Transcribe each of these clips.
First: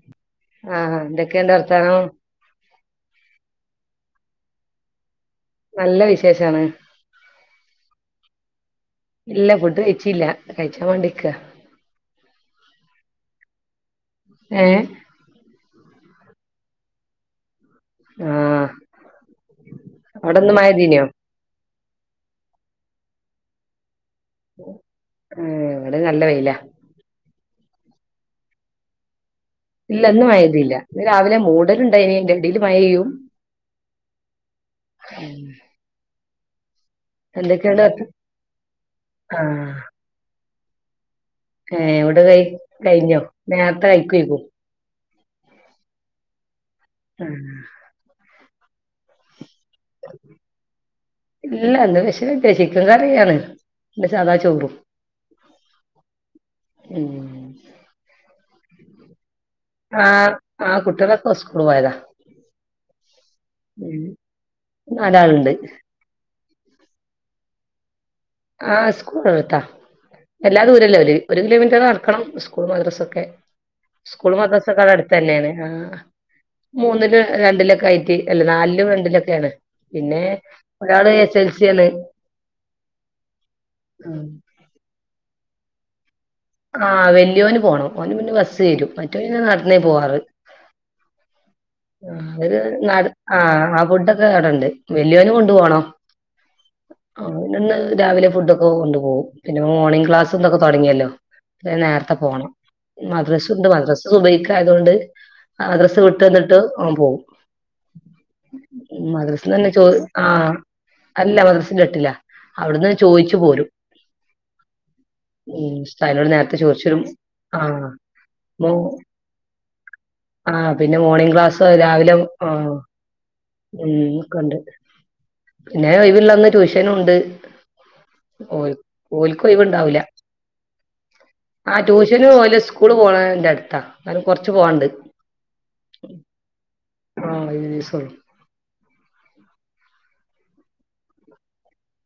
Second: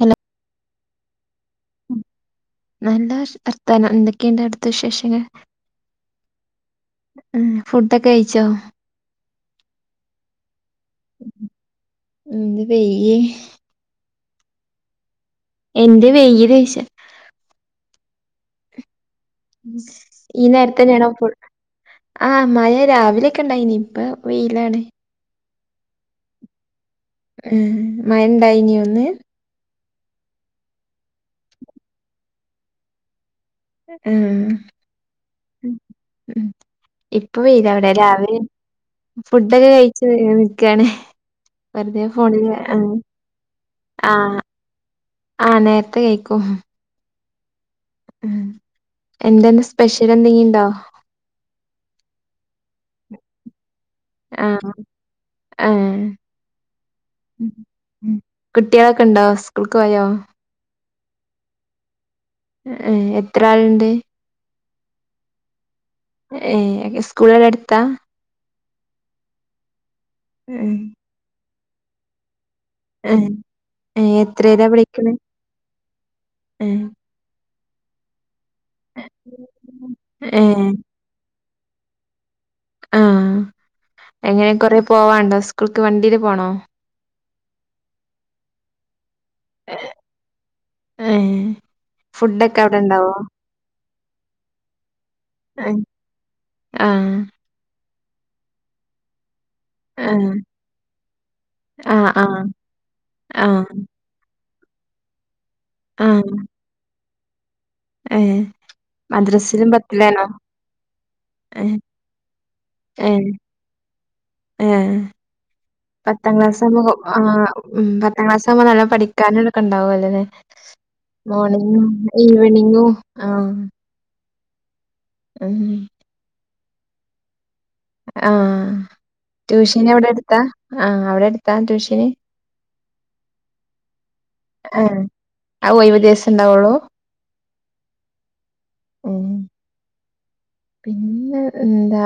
Hello ആഹഹാ എന്തൊക്കെയ എന്താ അർത്ഥാനോ നല്ല വർത്താനം എന്തൊക്കെയുണ്ട് അടുത്ത വിശേഷങ്ങ നല്ല വിശേഷാണ് ഉ ഫുഡൊക്കെ കഴിച്ചോ ഇല്ല ഫുഡ് കഴിച്ചില്ല കഴിച്ചാൻ വേണ്ടിിക്ക എന്ത് പെയ്യ ആഹ എന്റെ വെ്യ ദേശ ആഹ് ഈ അവിടെന്ന് നേരത്ത മഴയ്തീനോ തന്നെയണ ആഹ മഴ രാവിലെയൊക്കെ ഉണ്ടായിനി ഇപ്പ വെയിയിലാണ് ഇവിടെ നല്ല വയില ഉം മണ്ടായിന ഒന്ന് ഇല്ല ഇന്ന് മഴ പെയ്തില്ല ഇന്ന് രാവിലെ മൂടലുണ്ടായിനി അതിന്റെ ഇടയിൽ മഴ അഹ് ഇപ്പൊ വെയിലാണ് എന്തൊക്കെയുണ്ട് ഇവിടെ വർത്താ രാവിലെ ഫുഡ് ഒക്കെ കഴിച്ചിരിക്കണം ഏ ഇവിടെ കൈ കഴിഞ്ഞോ നേരത്തെ കയിക്കുമായിരിക്കും ആഹ നേരത്തെ കയിക്കും ആ ഉ എന്തെന്ന സ്പെഷ്യൽ എന്തെങ്കുണ്ടോ ഇല്ല എന്ന് പക്ഷേ ചിക്കൻ കറിയാണ് പിന്നെ സാദാ ആഹ് ചോറും ആഹ് ഉം കുട്ടികളൊക്കെ ഉണ്ടോ സ്കൂൾക്ക് പോയോ ആഹ് ആഹ് കുട്ടികളൊക്കെ സ്കൂളിൽ പോയതാ എത്ര ആളുണ്ട് ഉം നാലാളുണ്ട് നിങ്ങൾക് സ്കൂളെല്ലാം എടുത്താ ആ സ്കൂൾ അടുത്താ വല്ലാ ദൂരല്ലേ ഒരു കിലോമീറ്റർ നടക്കണം സ്കൂൾ മദ്രസയൊക്കെ ഏഹ് ഏഹ് സ്കൂൾ സ്കൂൾ എത്രേലാ മദ്രസക്കാള പഠിക്കണെ അടുത്ത് തന്നെയാണ് ആ ഏഹ് മൂന്നില് രണ്ടില അല്ല നാലിലും രണ്ടിലും ഒക്കെയാണ് പിന്നെ ഏഹ് ഒരാള് എസ് എൽ സി ആണ് ആ ഉം. എങ്ങനെ കൊറെ പോവാണ്ടോ സ്കൂൾക്ക് വണ്ടിൽ ആഹ വല്യ ന് പോണം ഓന് മുന്നേ ബസ്സ് വരും മറ്റവൻ നടന്ന പോവാറ് ഏഹ് ആര് ഫുഡൊക്കെ അവിടെ നട ഇണ്ടാവോ ആഹ ആ ഫുഡ്ക്കെ അവിടണ്ട് വലിയോനും കൊണ്ടു ഏഹ് പോണം ആഹ് അവിടുന്ന് രാവിലെ ഫുഡൊക്കെ കൊണ്ടു രാവിലെ ഫുഡ് ഒക്കെ കൊണ്ട് പോകും പിന്നെ മോർണിംഗ് ആഹ് ക്ലാസൊക്കെ തുടങ്ങിയല്ലോ ആഹ് നേരത്തെ ആഹ് പോകണം മദ്രസുണ്ട് ആഹ് മദ്രസ സുബഹിക്ക് ആയത് കൊണ്ട് മദ്രസ വിട്ടുന്നിട്ട് അവൻ പോകും ആഹ മദ്രസ ന്ന് തന്നെ ചോർ ആ അല്ല ഏഹ് മദ്രസിലും എട്ടില അവിടുന്ന് ചോയിച്ചു പോരും ആഹ ഉം ഉസ്താദിനോട് പത്താം നേരത്തെ ക്ലാസ് ചോദിച്ചു ആകുമ്പോ വരും ആ ഉ ആഹ് പത്താം ക്ലാസ് ആകുമ്പോ മോ നല്ല പഠിക്കാനുംടക്കെ ഇണ്ടാവും അല്ലേ ആഹ് പിന്നെ മോർണിംഗ് ക്ലാസ് രാവിലെ ആ ആഹ് ഉം ഒക്കെ ണ്ട് ഉം പിന്ന ഒയിവുള്ളന്ന് ട്യൂഷനും ഉണ്ട് ആഹ് ഓള്ക്ക് ട്യൂഷന് ഒഴിവുണ്ടാവില്ല അവിടെ എടുത്താ ആഹ് അവിടെ എടുത്താ ആ ട്യൂഷന് പോവല് സ്കൂള് പോണ എന്റെ അടുത്താ ഞും കൊറച്ച് പോവാണ്ട് ആഹ് ആ ഒഴിവ് ദിവസം ഉണ്ടാവുള്ളൂ ആഹ് സ ഉം പിന്നെ എന്താ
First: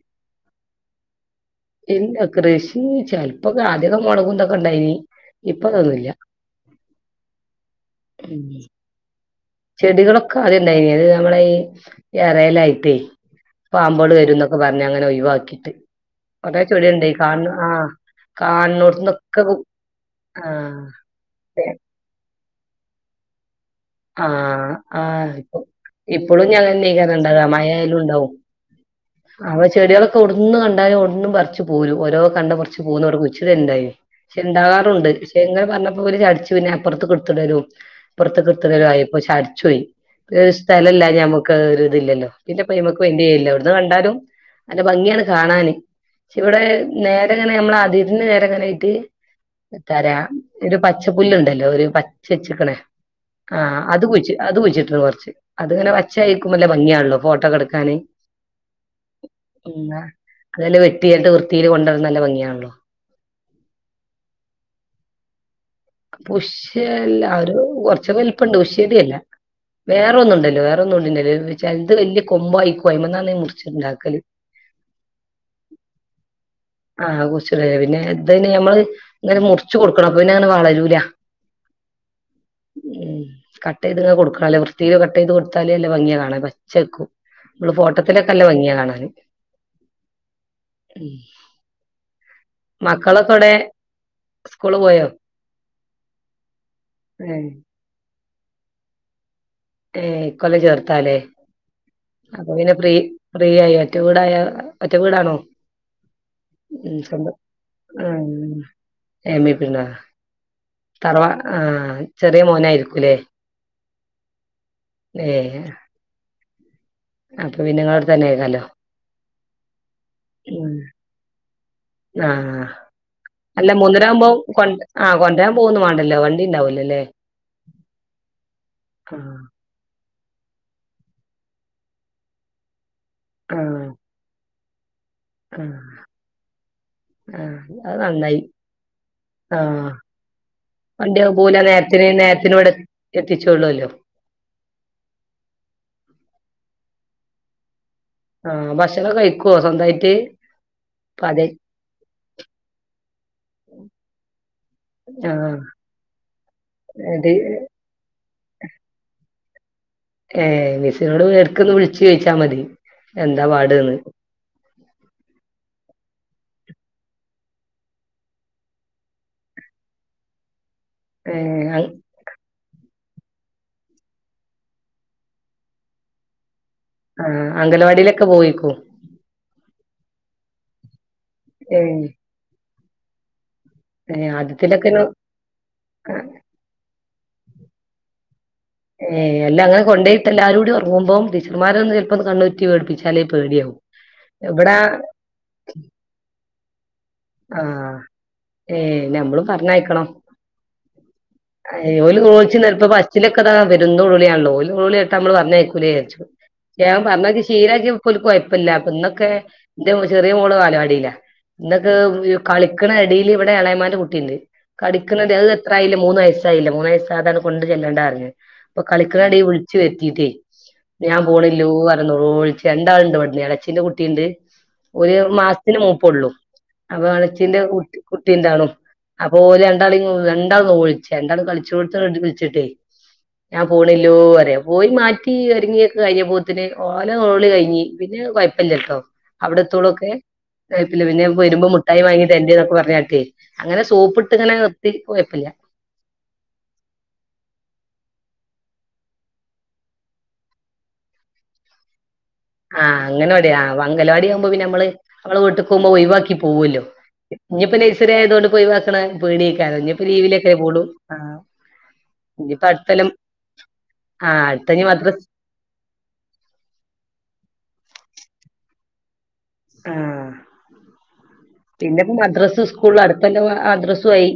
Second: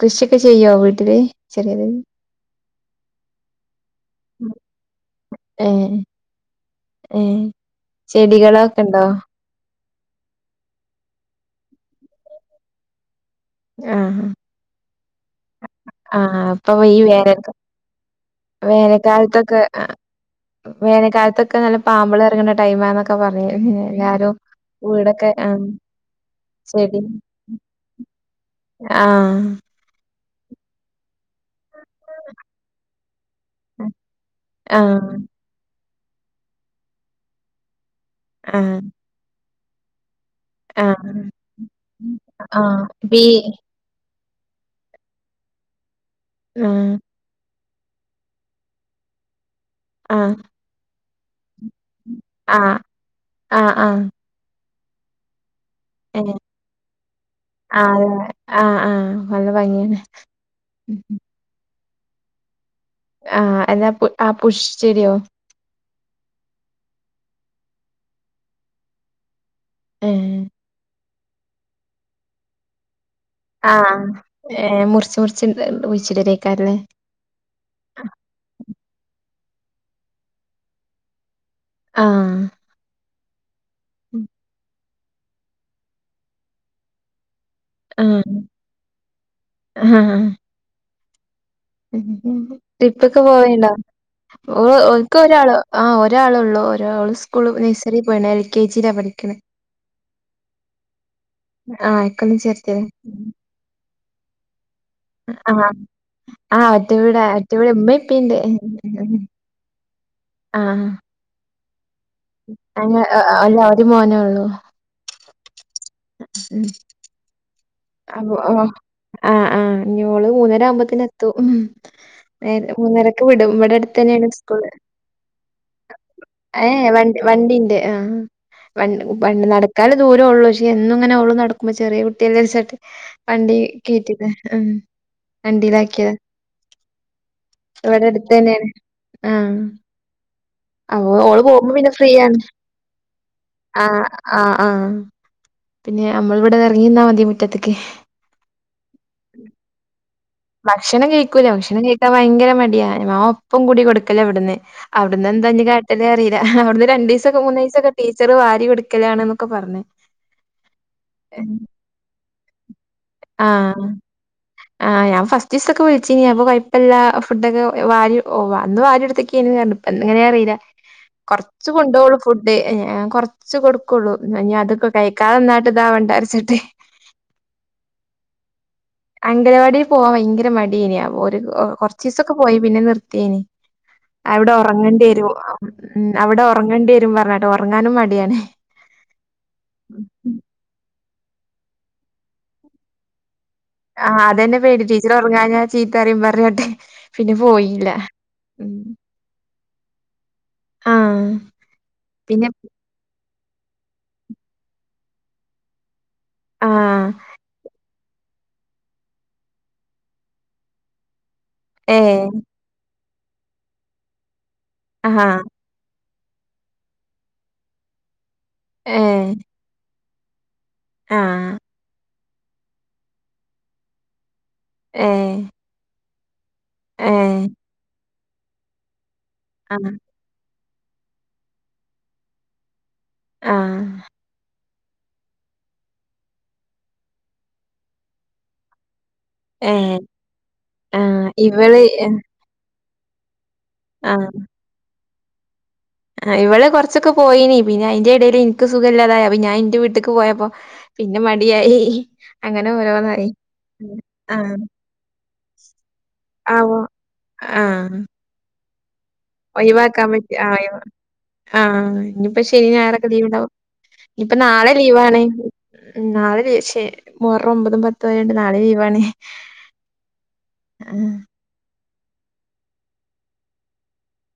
കൃഷിയൊക്കെ ചെയ്യോ വീട്ടില് ചെറിയത് ഇല്ല കൃഷി ചിലപ്പോൾ [unintelligible] ആദ്യം മുളകുന്തൊക്കെ ഇണ്ടായിനി ഇപ്പതൊന്നുമല്ല ഏ ചെടികളൊക്കെ ഉണ്ടോ ചെടികളൊക്കെ അത്ണ്ടായിന അത് നമ്മള ഈ റഇറായിലായിട്ട് പാമ്പോള് ആഹ് വരും എന്നൊക്കെ പറഞ്ഞ അങ്ങനെ ഒഴിവാക്കിട്ട് ആഹ് കൊറേ അപ്പൊ ചെടി ഈ ഉണ്ടായി വേനൽക്ക കാണ് ആഹ് വേനൽക്കാലത്തൊക്കെ ആഹ് വേനൽക്കാലത്തൊക്കെ നല്ല പാമ്പൾ ഇറങ്ങണ ടൈമാന്നക്കെ പറയാേ ആ ആ ആഹ് ഇപ്പോഴും ചെടി ഞാൻന്നെയക്കാനുണ്ടാക മയായാലും ഉണ്ടാവും ആഹ് അവ ചെടികളൊക്കെ ഉടന്ന് കണ്ടാലുംഓ ച്ച് പോലും ഓരോ കണ്ടറച്ച് പോന്നക്ക് ഉച്ചിരി ഉണ്ടായി പക്ഷെ ഉണ്ടാകറുണ്ട് ആഹ് പക്ഷെ എങ്ങന പറ ചടു പിന്നെ അപ്പുറത്ത് കൊടുത്തടരും ആഹ് രുയപ്പോ ചടച്ചു പോയി ഒരു സ്ഥലമല്ല ആഹ് ഞമ്മുക്ക് ഒരു ഇതില്ലല്ലോ പിന്നെപ്പൊ ആഹ് നഞമുക്ക് ബി വേണ്ടിയല്ല എവിടുന്ന് കണ്ടാലും- അന്റെ ഭംഗിയാണ് കാണാാന് ഇവിടെ ആഹ് നേരെങ്ങനെ നമ്മൾ അതിരിന് നേരെങ്ങനായിട്ട് എന്ത പറയാൻ ആഹ് ഒരു പച്ചപ്പുല്ലുണ്ടല്ലേ ഒരു പച്ചച്ചക്കണേ ആഹ് ആ ആഹ് ആഹ് അത് കുഴിച്ച് അത് കുഴിച്ചിട്ട് കൊറച്ച് അത്ങ്ങനെ ഏഹ് വച്ചയക്കുമല്ലേ ഭംഗിയാണല്ലോ ഫോട്ടോക്ക എടുക്കാന് ആഹ് ആഹ് ആഹ് നല്ല ഭംഗിയാണ് ഉന്നാ അതെല്ല വെട്ടിയെട്ട് വൃത്തിയിൽ കൊണ്ടുവരുന്ന നല്ല ഭംഗിയാണല്ലോ ആഹ് എന്താ പു ആ പുഷ് ചെടിയോ പുഷ് അല്ല അ ഒരു കൊറച്ചക്ക വലിപ്പ ഉണ്ട് ഉഷ്‌എടി അല്ല വേറെ ഏഹ് ഒന്നുണ്ടല്ലോ വേറൊന്നും ഉണ്ട്ൻ്റെടേല്ല് ചണ്ട് വല്യ കൊമ്പായി ക്കോയ്മന്നാൽ ആഹ് ഏ മുറിച്ച് മുറിച്ച് [unintelligible] ഒഴിച്ചിടരേക്കാല്ലേ ആഹ് കൊറച്ച് നേരായ് പിന്നെ ഇത്‌ന് ഞമ്മള് ഇങ്ങനെ മുറിച്ചു കൊടുക്കണം അപ്പൊ പിന്നെ അങ്ങനെ വളരൂല ആഹ് ഉം കട്ട് ചെയ്ത്ങ്ങ് കൊടുക്കാലോ വൃത്തീല് കട്ട് ചെയ്ത് കൊടുത്താലേ ല്ല ഭംഗിയാ കാണാൻ പച്ചക്കും മ്മള് ആഹ് ഫോട്ടത്തിലൊക്കെ നല്ല ഭംഗിയാ കാണാന് ആഹ് ഉം ട്രിപ്പൊക്കെ മക്കളൊക്കെ എവിടെ പോവേണാ ഓ സ്കൂള് പോയോ ഓൾക്ക് വരാൻ ഒരാള് ആഹ് ഒരാളെ ഒള്ളു ഒരാള് ഏഹ് സ്കൂള് നഴ്സറി പോയേണെ എൽ കെ ജിലാ പഠിക്കണെ ഏ കൊളേജ് ഹർത്താല്ലേ ആഹ് ഇക്കൊല്ലം അപ്പൊ പിന്നെ ചേർത്തിയതാ ഫ്രീ ഫ്രീ ആയ് ഒറ്റ വീടായ ഒറ്റ വീടാണോ ആഹ് ആഹ് ഒറ്റ ഉം വീടാ സ്വന്തം അറ്റവിടെ ഉമ്മേ ഉപ്പേ ഇണ്ട് എം ഇ പി ന്നാ ആഹ് തറവാ ആഹ് ചെറിയ അങ്ങ മോനായിരിക്കൂല്ലേ അ അ അല്ല ഒര് മോനേ ഒള്ളു ഏ ഉം അടുത്ത് തന്നെ അപ്പൊആ ആയിക്കാല്ലോ ആഹ് ആഹ് ഇനി ഓള് മൂന്നര ഉം ആവുമ്പത്തന്നെ എത്തും മ് നേരെ ആഹ് മൂന്നരക്ക് വിടും അല്ല ഇവിടെ അടുത്ത് തന്നെയാണ് മൂന്നരാവുമ്പോ കൊ സ്കൂള് ആഹ് കൊണ്ടരാൻ പോവൊന്നും വാണ്ടല്ലോ വണ്ടി ഏ എ ഉണ്ടാവൂലല്ലേ വണ്ടി വണ്ടിണ്ട് ആഹ് വണ്ട് ആഹ് ഉപ്പായൊണ്ട്നടക്കാനൊ ദൂരോ ഒള്ളു പക്ഷേ എന്നും ഇങ്ങന ഓള് നടക്കുമ്പ ചെറിയ കുട്ടിയല്ലെച്ചട്ട് വണ്ടീ ആഹ് കേറ്റിത് എഹ് ആഹ് വണ്ടിയിലാക്കിയത് ആഹ് അത് ഇവടെ നന്നായി അടുത്തന്നെയാണ് ആഹ് അ ഓ ഓള് വണ്ടിയാവുമ്പോ ഓല് ആ പോകുമ്പ വണ്ടി പോല പിന്നെ നേരത്തിന് ഫ്രീയാണ്. നേരത്തിന് ഇവിടെ ആ എത്തിച്ചോളൊല്ലോ ആ ആഹ പിന്നെ നമ്മൾ ഇവ്ടെ എറങ്ങി നിന്നാ മതി മുറ്റത്തക്ക് ആഹ് ഭക്ഷണം കഴിക്കോ സ്വന്തായിട്ട് ഭക്ഷണം അതെ കഴിക്കൂല. ഭക്ഷണം കഴിക്കാൻ ഭയങ്കര മടിയാ മാ ഉ ഉപ്പും കൂടി കൊടുക്കല്ലോ ഇവിടുന്ന് അവിടുന്നൻ ആഹ് ദെഞ്ഞ് കാട്ടല് അറിയില്ല അവിടുന്ന് അത് രണ്ടിയ്സൊക്ക മൂന്ന്‌വയ്സൊക്ക ടീച്ചറ് വാരി കൊടുക്കലാണന്നൊക്ക പറഞ്ഞ് ഏ മിസ്സിനോട് പേർക്കൊന്ന് വിളിച്ചു ചോിച്ചാ മതി എന്താ ആഹ് പാട്ന്ന് ആഹ് ഞാൻ ഫസ് ജിസ്സക്ക വേടിച്ചേനി അപ്പൊ കൊഴപ്പല്ലാ ഫുഡൊക്കെ എ വാരി ഓ വന്ന് വാരി എടുത്തക്ക് [unintelligible] എടുത്തേക്ക ഇപ്പ എങ്ങനെ അറിയില്ല ഏഹ് കൊറച്ച് കൊണ്ടോവ്ള്ളൂ ഫുഡ് എ ആ കൊറച്ച് കൊടുക്കുള്ളു ന്‌ ഇനിയാ അതൊക്കെ കഴിക്കാതെ നന്നായിട്ട് ഇതാ വേണ്ടാരിച്ചിട്ട് ആ അംഗലവാടീലൊക്കെ പോയിക്കും അംഗലവാടിയിൽ പോവാൻ ഭയങ്കര മടീന ഒര് ഓഅ ഏഹ് കൊറച്ചിവസക്കെ പോയി പിന്നെ നിർത്തിയേന് ഏഹ് അവിടെ ആദ്യത്തിലൊക്കെനോ ഒറങ്ങേണ്ടി വരും ഉ അ മ്ന അവിട ഒറങ്ങേണ്ടി വരും പറഞ്ഞാ ഒറങ്ങാനും മടിയാണ് ഏ അല്ല അങ്ങനെ കൊണ്ട് പോയിട്ട് എല്ലാരൂടി ഒറങ്ങുമ്പം ടീച്ചർമാര് ഒന്ന് ചെലപ്പോ കണ്ണുരിറ്റി പേടിപ്പിച്ചാല് ആഹ് അതന്നെ പേടി ടീച്ചർ ഒറങ്ങാ ഞാ ചീത്തറയും പറഞ്ഞിട്ട് പിന്നെ പോയില്ല ഏ ഉം നമ്മളും പറഞ്ഞയക്കണം ആഹ് അയ് ഓല് പിന്നെ [unintelligible] നിർത്തമ്പം അച്ഛന് ക്കതാ വരുന്ന ഉള്ളിയാണല്ലോ ഓയില് ഉള്ളി ഇട്ട് നമ്മള് പറഞ്ഞേക്കൂലേ ഞാൻ ആഹ് പറഞ്ഞതക്ക ശീലാക്കി ക്കൊലു കൊയൊപ്പില്ല അപ്പൊ ഇങ്ങക്കെ ൻ്റെ മോ ചെറിയ മോള് ബാലപാടീലാ ഏഹ് ഇന്തൊക്ക കളിക്കണ എടേല് ഇവിടെ എളേമ്മാൻ്റെ കുട്ടി ഇണ്ട് ആഹാ കളിക്കണത് അത് എത്ര ആയാലും മൂന്ന് വയസായില്ല മൂന്ന് വയസ്സാകാനുകൊണ്ട് ചെല്ലണ്ടാറഞ്ഞ്. അപ്പ കളിക്ക് ഏഹ് ഇടേ വിളിച്ച് വര്ത്തീട്ടേ ഞാൻ ആഹ് പോണില്ലൂ വരന്നോളൂ ഒഴിച്ച് രണ്ടാളുണ്ട് ഇവിടന്ന് ഞങ്ങളച്ചിൻ്റെ കുട്ടി ഒണ്ട് ഒരു ഏഹ് മാസത്തിന് മൂപ്പ് ഉള്ളു അപ്പൊ ഏഹ് ഇളച്ചിന്റെ കു കുട്ടി എന്താണും അപ്പൊ ഓര് ആഹ് രണ്ടാളെ രണ്ടാളും കളിച്ചേ രണ്ടാളും കളിച്ചു കൊടുത്ത വിളിച്ചിട്ടേ ഞാൻ ആഹ് പോണില്ലോ പറയും പോയി മാറ്റി ഒരുങ്ങിയൊക്കെ കഴിഞ്ഞ പോത്തിന് ഓല ഓള് കഴിഞ്ഞി പിന്നെ കൊഴപ്പല്ല ട്ടോ ഏഹ് അവിടെത്തോളൊക്കെ [unintelligible] പിന്നെ ആഹ് വരുമ്പം ഇവള് മുഠായി വാങ്ങി തരണ്ട്ന്നൊക്കെ പറഞ്ഞാട്ടെ അങ്ങനെ സോപ്പിട്ടിങ്ങനെ നിർത്തി കൊയപ്പല്ല ആ ഇവള് കൊറച്ചൊക്കെ പോയിനി പിന്നെ അയ്ന്റെ എടയില് ഇൻക്ക് സുഖല്ലാതായി അപ്പ ഞാൻ ഇന്റെ വീട്ട്ക്ക് പോയപ്പം പിന്നെ മടിയായി അങ്ങനെ ആ ഓരോന്നായി അങ്ങനെ മടിയാ ആ അഗനവാടിയാവുമ്പം ആഹ് പിന്നെ നമ്മള് നമ്മള് വീട്ട്ക്കോവുമ്പോ ഒഴിവാക്കി ആവോ പോവോല്ലോ ഇഞ്ഞിപ്പം ആഹ് നഴ്സറി ആയതുകൊണ്ട്പ്പം ഒഴിവാക്കി ഒഴിവാക്കാൻ പറ്റ ആ ആഹ് ആഹ് ഇനിപ്പം ഇഞ്ഞിപ്പോ ശനി ഞായറൊക്കെ അടുത്തൊല്ലം ലീവ് ഇണ്ടാവും ഇഞ്ഞിപ്പം ആഹ് നാളെ അടുത്തഞ്ഞി ലീവണ് മദ്രസ് നാളെ ലീവ് ശെ മു ഹറം ഒമ്പതും പത്തും ആയോണ്ട് നാളെ ലീവാണ് ആഹ് പിന്നെപ്പം മദ്രസ്സ് സ്കൂള് അടുത്ത കൊല്ലം മദ്രസ്സു ആയി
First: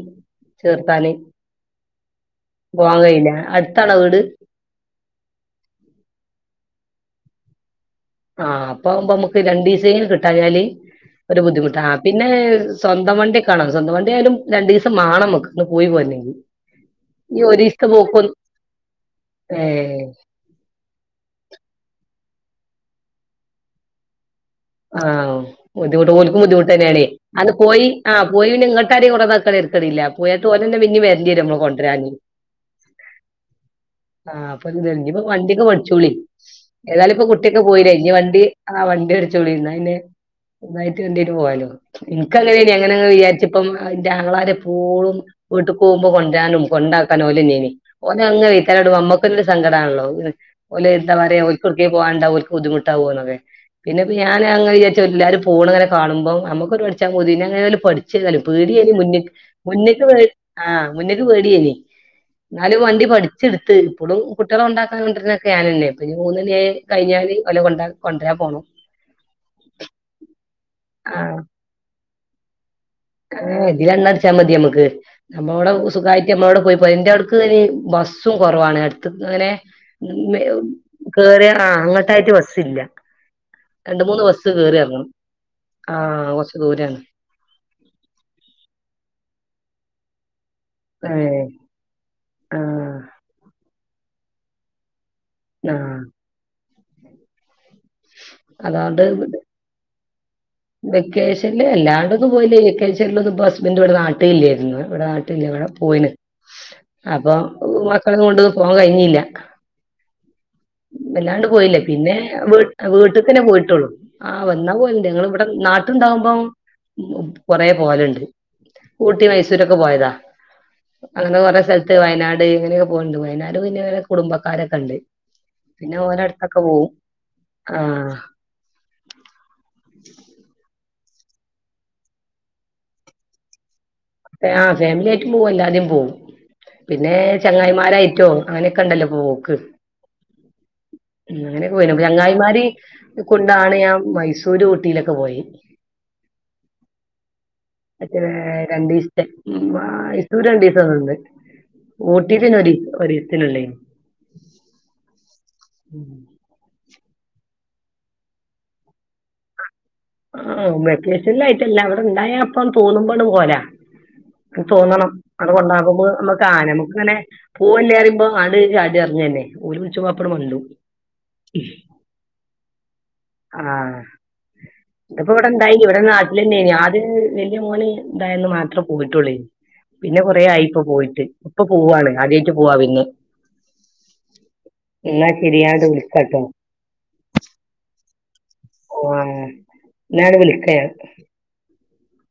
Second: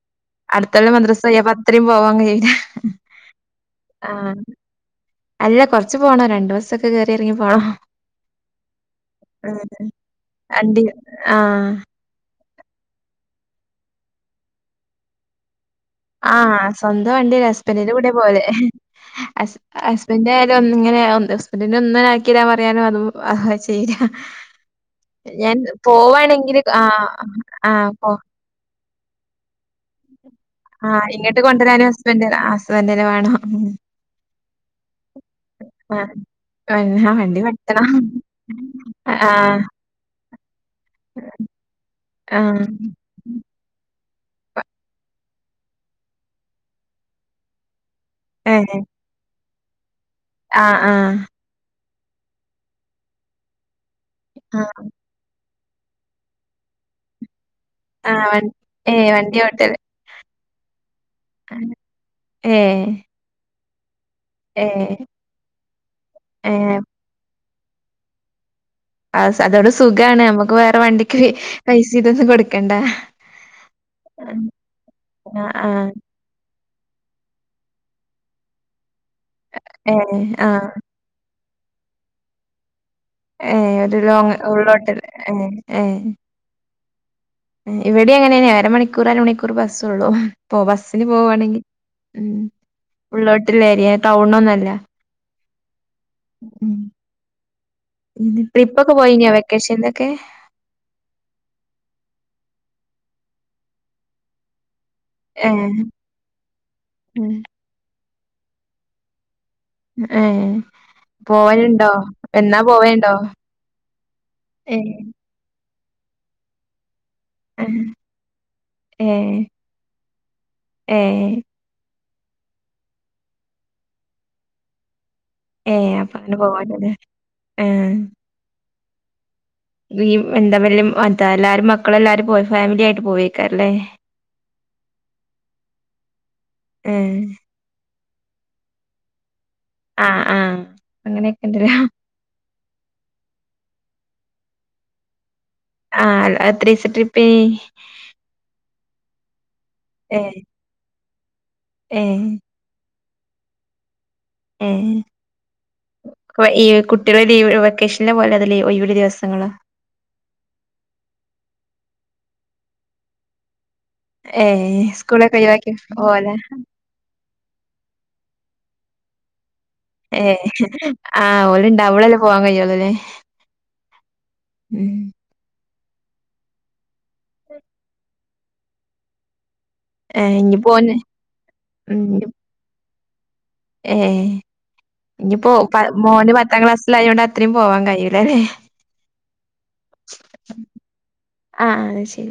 അടുത്ത കൊല്ലം ചേർത്താന് മദ്രസും ആയി അപ്പം അത്രയും പോവാൻ കഴിയൂല്ല പോവാൻ കഴിയില്ല അടുത്താണോ വീട് ആഹ് അല്ല കൊറച്ച് പോണം രണ്ടു ബസൊക്കെ കേറി എറങ്ങി പോണം ആഹ് അപ്പാവുമ്പം നമ്മക്ക് ആഹ് രണ്ടീസേങ്കിലും കിട്ടായാല് വണ്ടി ഒരു ബുദ്ധിമുട്ട ആഹ് പിന്നേ സ്വന്തം വണ്ടി ഒക്കെ ആവണം സ്വന്തം വണ്ടി ആയാലും രണ്ടീസം ദ മാണം നമ്മക്ക് ഒന്ന് പോയി പോരണെങ്കി ആഹ് സ്വന്തം വണ്ടിയ ഈ ഒരീസത്തെ ഹസ്ബന്റിന്റെ കൂടെയാ പോക്ക് പോവല് ഹസ് ഏ ഹസ്ബന്റ് ആയാലും ഒന്നിങ്ങ ഹസ്ബന്റിന്റെ ഒന്ന് ആക്കിടാൻ പറയാനും അത് അ ചെയ്യ്ല്ല ആഹ് ബുദ്ധിമുട്ട് ഓൽക്കും ആഹ് ബുദ്ധിമുട്ടന്നെയാണേയ് അന്ന് പോയി ആഹ് പോ ആ പോയി പിന്നേ ഇങ്ങട്ട് [unintelligible] കൊണ്ടന്നാക്കാണെങ്കി തരക്കെടില്ല പോയതു പോലെ തന്നെ പിന്നെ ആഹ് ഇങ്ങട്ട് വരണ്ടിവരും നമ്മളെ കൊണ്ടരാന് ഹസ്ബൻഡ് ഹസ്ബൻഡിന് വേണം ആഹ് അപ്പം [unintelligible] ഇഞ്ഞിപ്പം വണ്ടിയൊക്കെ പഠിച്ചോളി ആഹ് പിന്നെ ഏതായാലും ഇപ്പം വണ്ടി കുട്ടിയൊക്കെ പഠിക്കണം പോയിലെ ഇനി വണ്ടി ആ വണ്ടി ആഹ് ച്ചോളീം ന്ന പിന്നേ [unintelligible] പോവാലോ ഇൻക്ക് ആഹ് അങ്ങനയ്നിം അങ്ങനങ്ങനെ വിചാരിച്ചിപ്പം ന്റെ ആങ്ങളാര് എപ്പോളും വീട്ട്ക്കോവുമ്പം കൊണ്ടരാനും കൊണ്ടാക്കാനും ഓലെന്നയ്നിം ഓലങ്ങനെ ഏഹ് വൈത്താലെ [unintelligible] മ്മക്കൊരു സങ്കടാണല്ലോ ആഹ് ഓല് എന്താ ആഹ് പറയാ ഓൽക്കും പോവാണ്ടാവോ ഓൽക്ക് ബുദ്ധിമുട്ടാവോന്നൊക്കെ പിന്നെപ്പം ഞാന് ആഹ് അങ്ങനെ വിചാരിച്ച എല്ലാരും പോണ്ങ്ങനെ കാണുമ്പോ നമുക്ക് ഒരു പഠിച്ചാൻ പൂതി ന്നെ എങ്ങനെ ഓല് ആഹ് വ പഠിച്ചേതാലും പേടിയേത്യേ ഏഹ് മുന്ന്ക്ക് വണ്ടി ഓട്ടല് മുന്ന്ക്ക് പേ ആഹ് മുന്ന്ക്ക് പേടിയേനി ഇന്നാലും ഏഹ് വണ്ടി പഠിച്ച്ട്ത്ത് വ്ടും കുട്ട്യോളെ ഏഹ് കൊണ്ടാക്കാനും കൊണ്ട്രാനൊക്കെ ഞാനന്നെ ഇപ്പഞ്ഞ് മൂന്ന് മണി ആയി ഏഹ് കഴിഞ്ഞാല് ഓലെ കൊണ്ട്രാൻ പോണം. ആഹ് അതോട് സുഖാണ് നമ്ക്ക് വേറെ വണ്ടിക്ക് ആഹ് പൈസി ഇതൊന്നും കൊട്ക്കണ്ട. ആഹ് ഇതിലെണ്ണ അടിച്ചാ മതി ഞമ്മക്ക് ആഹ് അപ്പൊവടെ ആഹ് സുഖായിട്ട് ഞമ്മളോടെ പോയി ഇപ്പന്റെ അവട്ക്ക് ഇനി ബസും കൊറവാണ് എട്ത്ത്ങ്ങനെ ഏഹ് ആഹ് കേറ്യാ ആഹ് അങ്ങട്ടായിട്ട് ബസ്സില്ല്യ. ഏഹ് ഒരു രണ്ട് മൂന്ന് ലോങ് ബസ് കേറി ഉള്ളോട്ടല് എറങ്ങണം ഏഹ് ആഹ് കൊറച്ച് ദൂരാണ് ഏഹ് ഇവിടിം അങ്ങനന്നെ അരമണിക്കൂർ അരമണിക്കൂർ ബസ്സൊള്ളൂ. ഇപ്പൊ ബസ്സിന് ഏഹ് പോവാണെങ്കി ഉ ആഹ് ഉള്ളോട്ട്ള്ളെ ഏരിയേ ടൗണൊന്നല്ല. ആഹ് ഉം ഇത് ട്രിപ്പൊക്കെ പോയി ന്യോ വെക്കേഷൻലൊക്കെ? വെക്കേഷൻല് വല്ലാണ്ടൊന്നും പോയില്ല വെക്കേഷൻലൊന്നും ഇപ്പൊ ഹസ്ബൻഡ് ഇവടെ നാട്ടി ഇല്യേര്ന്നു. ഇവിടെ നാട്ടില്ല്യ ഏ ഇവടെ പോയിണ് അപ്പൊ മക്കളേംകൊണ്ട്ന്നും പോവാൻ കഴിഞ്ഞീല്ല്യ. എ ഏഹ് വല്ലാണ്ട് പോയില്ല പിന്നെ വീ വീട്ട്ക്കെന്നെ പോയിട്ടൊള്ളു ആഹ് വന്നാ ഏ പോവല്ണ്ട് ഞങ്ങള് ഇവടെ നാട്ട്ണ്ടാവുമ്പം കൊറെ പോവല്ണ്ട് ഏ ഊട്ടി മൈസൂരൊക്കെ പോയതാ ഏ അങ്ങനെ കൊറെേ സല ത്ത് വയനാട് ഇങ്ങനെയൊക്കെ പോവ്ണ്ട് വയനാട് പിന്നെ കുടുംബക്കാരൊക്കെണ്ട്. ഏ പിന്നെ അപ്പ അങ്ങനെ ഓരട്ക്കൊക്കെ പോവും പോവാനല്ലേ ഏ ആഹ് ഈ എന്താ അതാ എല്ലാരും മക്കള എല്ലാരും പോ ഫാമിലി ആയിട്ട് പോവക്കാറല്ലേ ആ ഫാമിലി ആയിട്ടും പോകും അല്ലാതെയും പോവും ഏ പിന്നെ ചങ്ങായിമാരായിട്ടോ അങ്ങനെ കണ്ടല്ലോ പോവോ ആ ആ അങ്ങനെയൊക്കെ അങ്ങനെെ ഉണ്ടല്ലോ പോ ചങ്ങായിമാര് കൊണ്ടാണ് ഞാൻ മൈസൂര് ഊട്ടിയിലൊക്കെ പോയി ആഹ അത്ര ദിവസ ട്രിപ്പ അ രണ്ടിവസത്തെ ഏ മൈസൂർ രണ്ട ദിവസംന്നണ്ട് ഏ ഊട്ടിത്തി ഒ ഒത്തിനല്ലേ ഈ കുട്ടികള ലീവ് വെക്കേഷനെ പോലെ അ ഒരു ദിവസം ആ വെക്കേഷല്ല ആായിട്ടല്ല അവിടെ ഉണ്ടായപ്പ തോന്നുമ്പോാണ് പോരാ ഏ തോന്നണം സ്കൂളൊക്കെ അത് ഒഴിവാക്കി കൊണ്ടാകുമ്പോ ഓലെ നമ്മുക്ക് ആന നമക്ക് അങ്ങനെ പോൂവല്ലേ അറിയുമ്പോ അ ചാടി പറഞ്ഞു തന്നെ ഏ ആ ഓല ഇണ്ട അവളല്ലേ പോവാാൻ കഴിയുള്ളല്ലേ ഉം ഉണ്ടായി ഇവിടെ നാട്ടില തന്നെയാത് വല്ിയ മോനെ ഉണ്ടായന്ന് മാത്രേ പോയിട്ടുള്ളി പിന്നെ ഏ കൊറ ആയി ഇനിപ്പോ ഇപ്പ ഓന് പോയിട്ട് ഇപ്പൊ ഉം പോവാണ് ആദ്യമായിട്ട് പോവാ പിന്ന ഏ ഇനിിപ്പോ ശരി ഞാൻ ഇങ്ങട്ട് മോന് വിളിക്കാട്ടോ പത്താം ക്ലാസ്സൽ ആയ കൊണ്ട് അത്രയും പോവാൻ കഴട്ടും അതല്ലേ ആഹ നാട മനിക്ക ആ അത് ശരി